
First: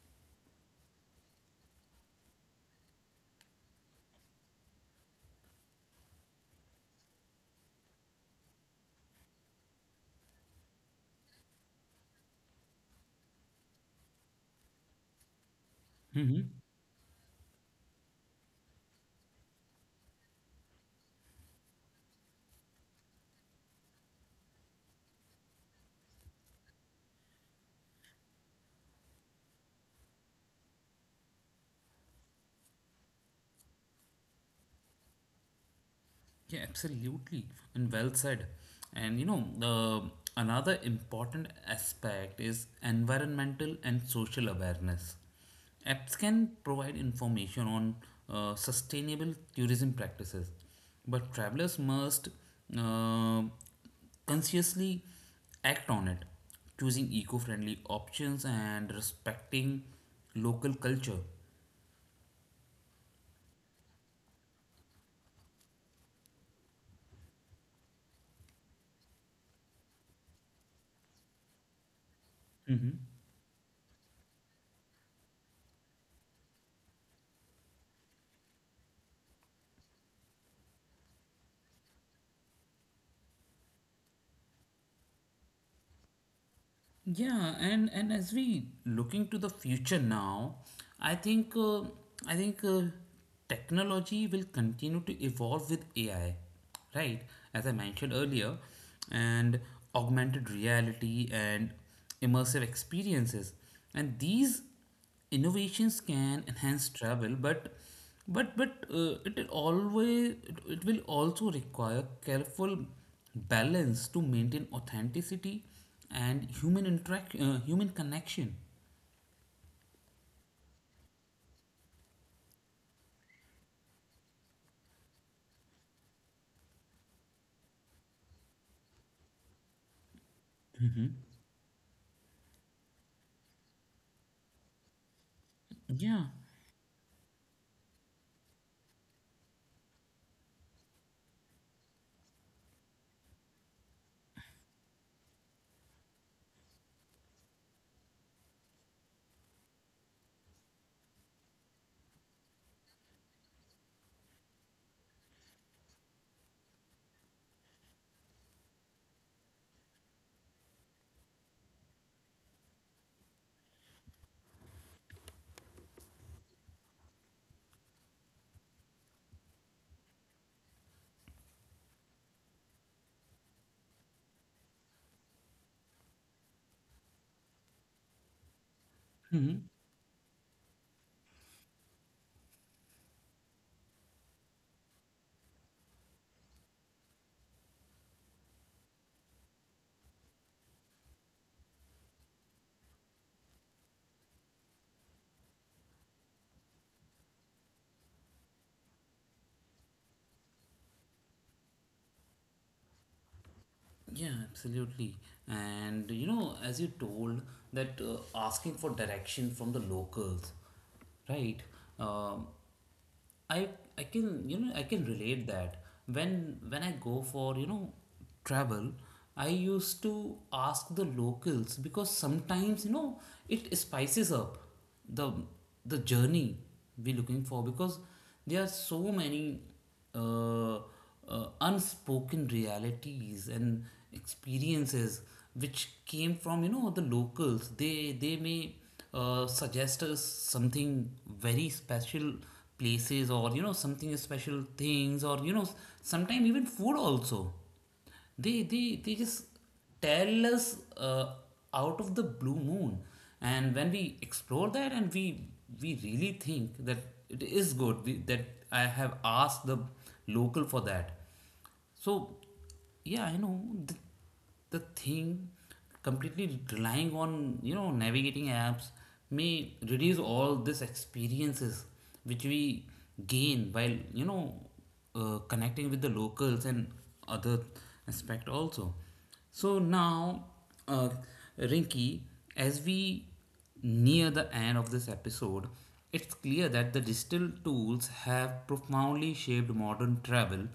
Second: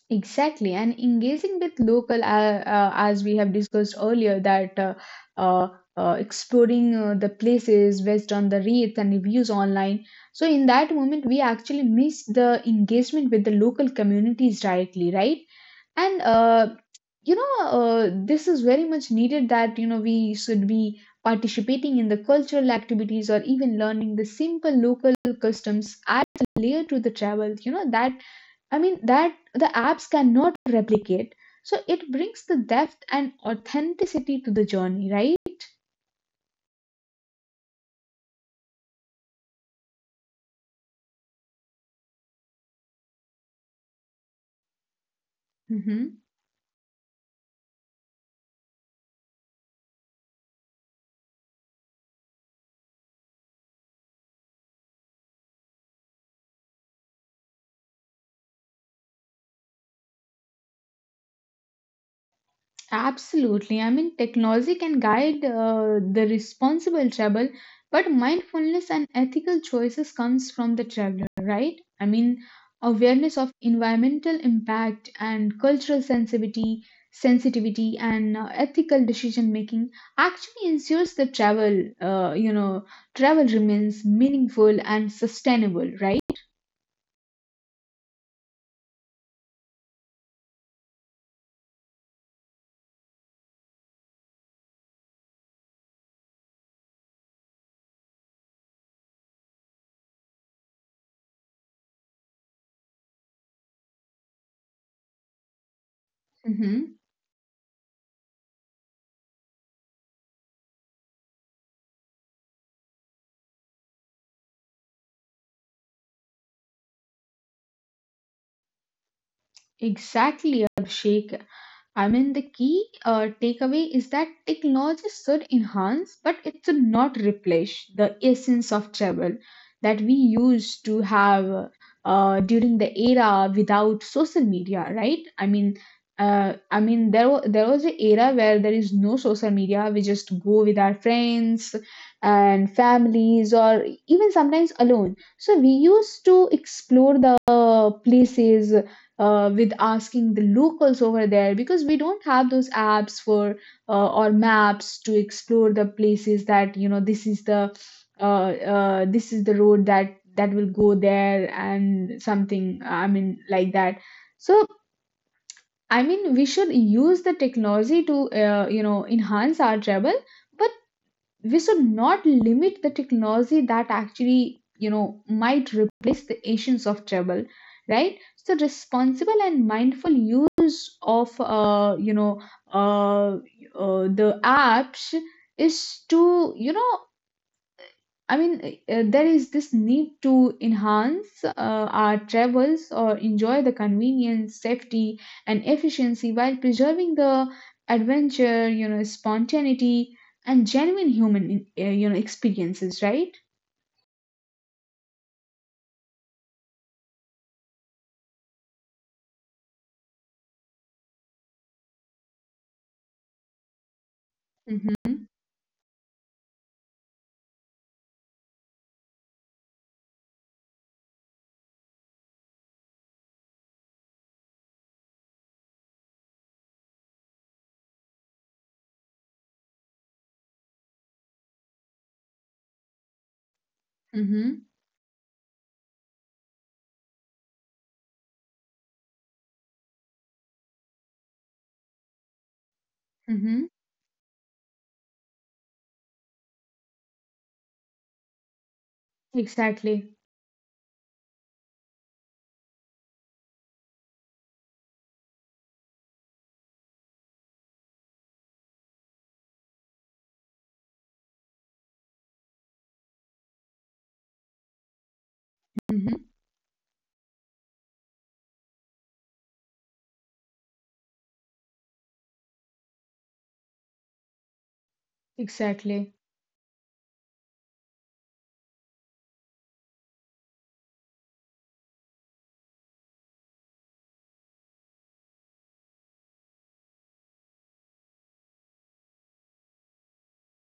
S2: Exactly, and engaging with local, uh, uh, as we have discussed earlier, that uh, uh, uh, exploring uh, the places based on the rates and reviews online. So, in that moment, we actually miss the engagement with the local communities directly, right? And
S1: Hmm.
S2: uh, you know, uh, this is very much needed that you know we should be participating in the cultural activities or even learning the simple local customs adds a layer to the travel. You know that I mean that the apps cannot replicate. So it brings the depth and authenticity to the journey, right?
S1: Yeah, absolutely, and well said. And you know, the another important aspect is environmental and social awareness. Apps
S2: Mm-hmm.
S1: can provide information on uh, sustainable tourism practices, but travelers must uh, consciously act on it, choosing eco-friendly options and respecting local culture.
S2: Absolutely. I mean, technology can guide uh, the responsible travel, but mindfulness and ethical choices comes from the traveler, right? I mean,
S1: Mhm.
S2: awareness of environmental impact and cultural sensitivity, sensitivity and uh, ethical decision making actually ensures the travel, uh, you know, travel remains meaningful and sustainable, right?
S1: Yeah, and and as we looking to the future now, I think uh, I think uh, technology will continue to evolve with A I, right? As I mentioned earlier, and augmented reality and immersive experiences, and these innovations can enhance
S2: Mm-hmm.
S1: travel, but but but uh, it will always it, it will also require careful balance to maintain authenticity and human interact uh, human connection.
S2: Exactly, Abhishek. I mean, the key uh, takeaway is that technology should enhance, but it should not replace the essence of travel that we used to have uh, during the era without social media, right? I mean,
S1: Yeah.
S2: uh, I mean, there wa- there was an era where there is no social media. We just go with our friends and families, or even sometimes alone. So we used to explore the places uh, with asking the locals over there because we don't have those apps for uh, or maps to explore the places that you know this is the uh, uh, this is the road that that will go there and something, I mean, like that. So I mean we should use the technology to uh, you know enhance our travel, but we should not limit the technology that actually you know might replace the essence of travel, right? So responsible and
S1: Hmm.
S2: mindful use of uh, you know uh, uh, the apps is to you know I mean, uh, there is this need to enhance uh, our travels or enjoy the convenience, safety, and efficiency while preserving the adventure, you know, spontaneity, and genuine human, uh, you know, experiences, right?
S1: Yeah, absolutely, and you know, as you told that uh, asking for direction from the locals, right, um, I I can, you know, I can
S2: Mm-hmm.
S1: relate that when when I go for, you know, travel, I used to ask the locals because sometimes, you know, it spices up the the journey we're looking for because there are so many uh, uh, unspoken realities and
S2: Mm-hmm.
S1: experiences which came from, you know, the locals. They they may uh, suggest us something very special places or you know,
S2: Mm-hmm.
S1: something special things or you know, sometimes even food also. They they they just
S2: Exactly.
S1: tell us uh, out of the blue moon, and when we explore that, and we we really think that it is good we, that I have asked the local for that. So yeah, I know the, the thing
S2: Mm-hmm.
S1: completely relying on, you know, navigating apps may reduce all these experiences which we gain while, you know, uh, connecting with the
S2: Exactly.
S1: locals and other aspect also. So now, uh, Rinky, as we near the end of this episode, it's clear that the digital tools have profoundly shaped modern travel,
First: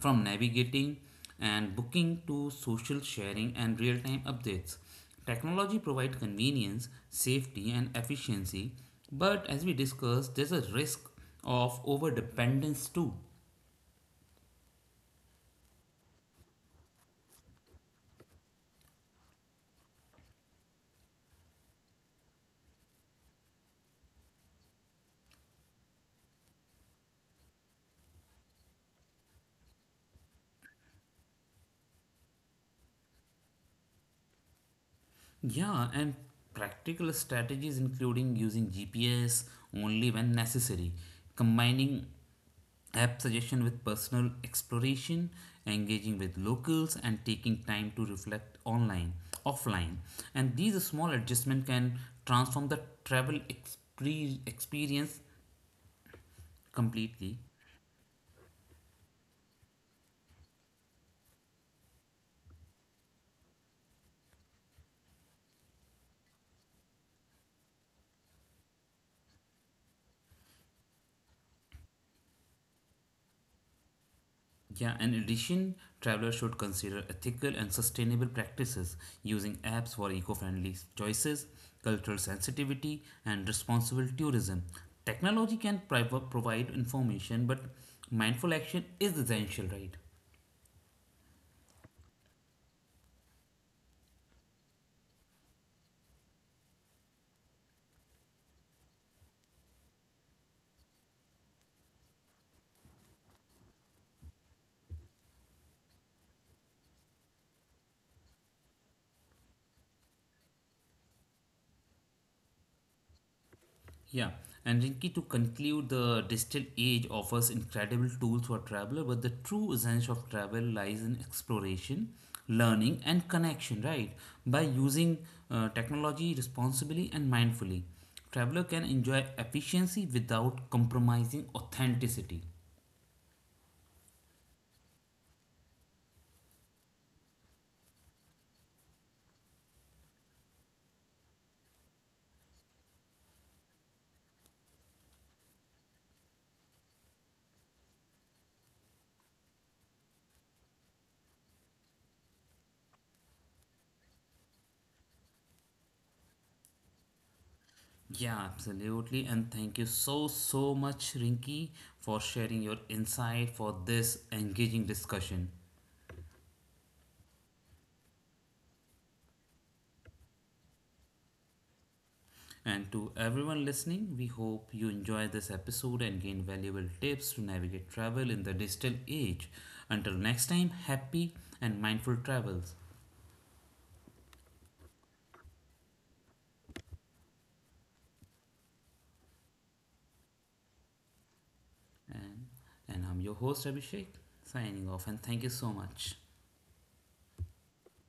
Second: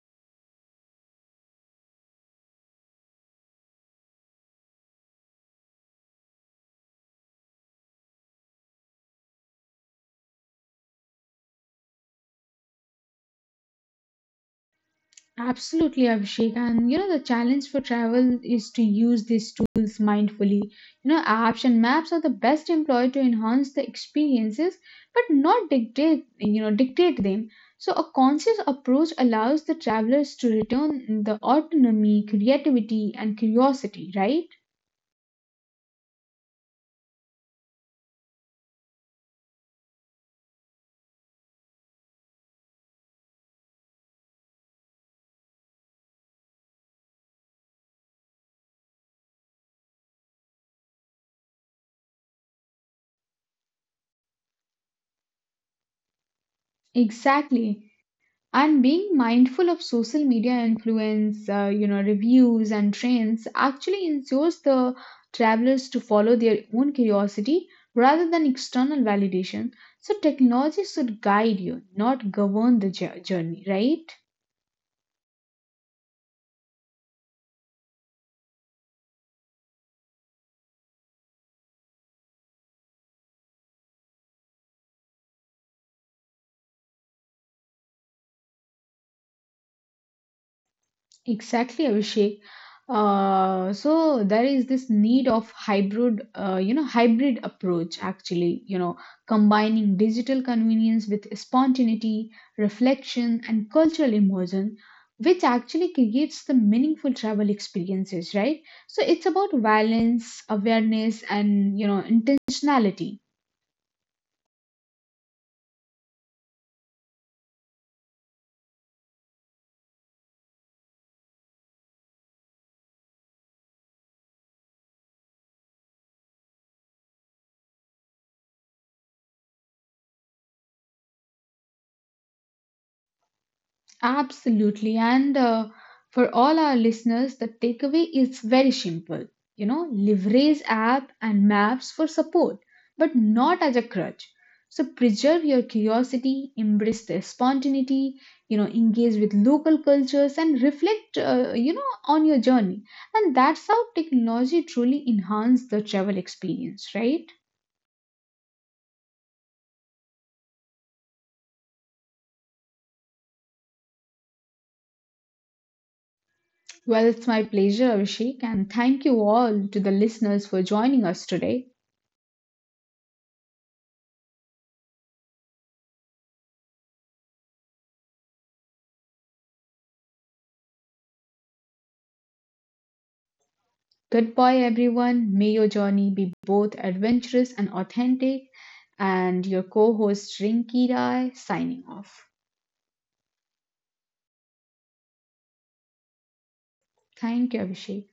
S1: from navigating and booking to social sharing and real-time updates. Technology provides convenience, safety, and efficiency, but as we discussed, there's a risk of overdependence too.
S2: Absolutely, Abhishek. And you know, the challenge for travel is to use these tools mindfully. You know, apps and maps are the best employed to enhance the experiences, but not dictate, you know, dictate them. So a conscious approach allows the travelers to return the autonomy, creativity, and curiosity, right?
S1: Yeah, and practical strategies including using G P S only when necessary, combining app suggestion with personal exploration, engaging with locals, and taking time to reflect online offline, and these small adjustments can transform the travel expre- experience completely.
S2: Exactly. And being mindful of social media influence, uh, you know, reviews and trends actually ensures the travelers to follow their own curiosity rather than external validation. So technology should guide you, not govern the jour- journey, right?
S1: Yeah, in addition, travelers should consider ethical and sustainable practices, using apps for eco-friendly choices, cultural sensitivity, and responsible tourism. Technology can priv- provide information but mindful action is essential, right?
S2: Exactly, Abhishek. Uh, so there is this need of hybrid, uh, you know, hybrid approach actually, you know, combining digital convenience with spontaneity, reflection, and cultural immersion, which actually creates the meaningful travel experiences, right? So it's about balance, awareness, and you know, intentionality.
S1: Yeah, and Rinki, to conclude, the digital age offers incredible tools for traveler, but the true essence of travel lies in exploration, learning, and connection, right? By using uh, technology responsibly and mindfully, traveler can enjoy efficiency without compromising authenticity.
S2: Absolutely. And uh, for all our listeners, the takeaway is very simple. You know, leverage app and maps for support, but not as a crutch. So preserve your curiosity, embrace the spontaneity, you know, engage with local cultures and reflect, uh, you know, on your journey. And that's how technology truly enhances the travel experience, right?
S1: Yeah, absolutely. And thank you so, so much, Rinki, for sharing your insight for this engaging discussion.
S2: Well, it's my pleasure, Abhishek, and thank you all to the listeners for joining us today.
S1: And to everyone listening, we hope you enjoy this episode and gain valuable tips to navigate travel in the digital age. Until next time, happy and mindful travels.
S2: Goodbye, everyone. May your journey be both adventurous and authentic. And your co host Rinky Rai signing off.
S1: And, and I'm your host, Abhishek, signing off, and thank you so much.
S2: Thank you, Abhishek.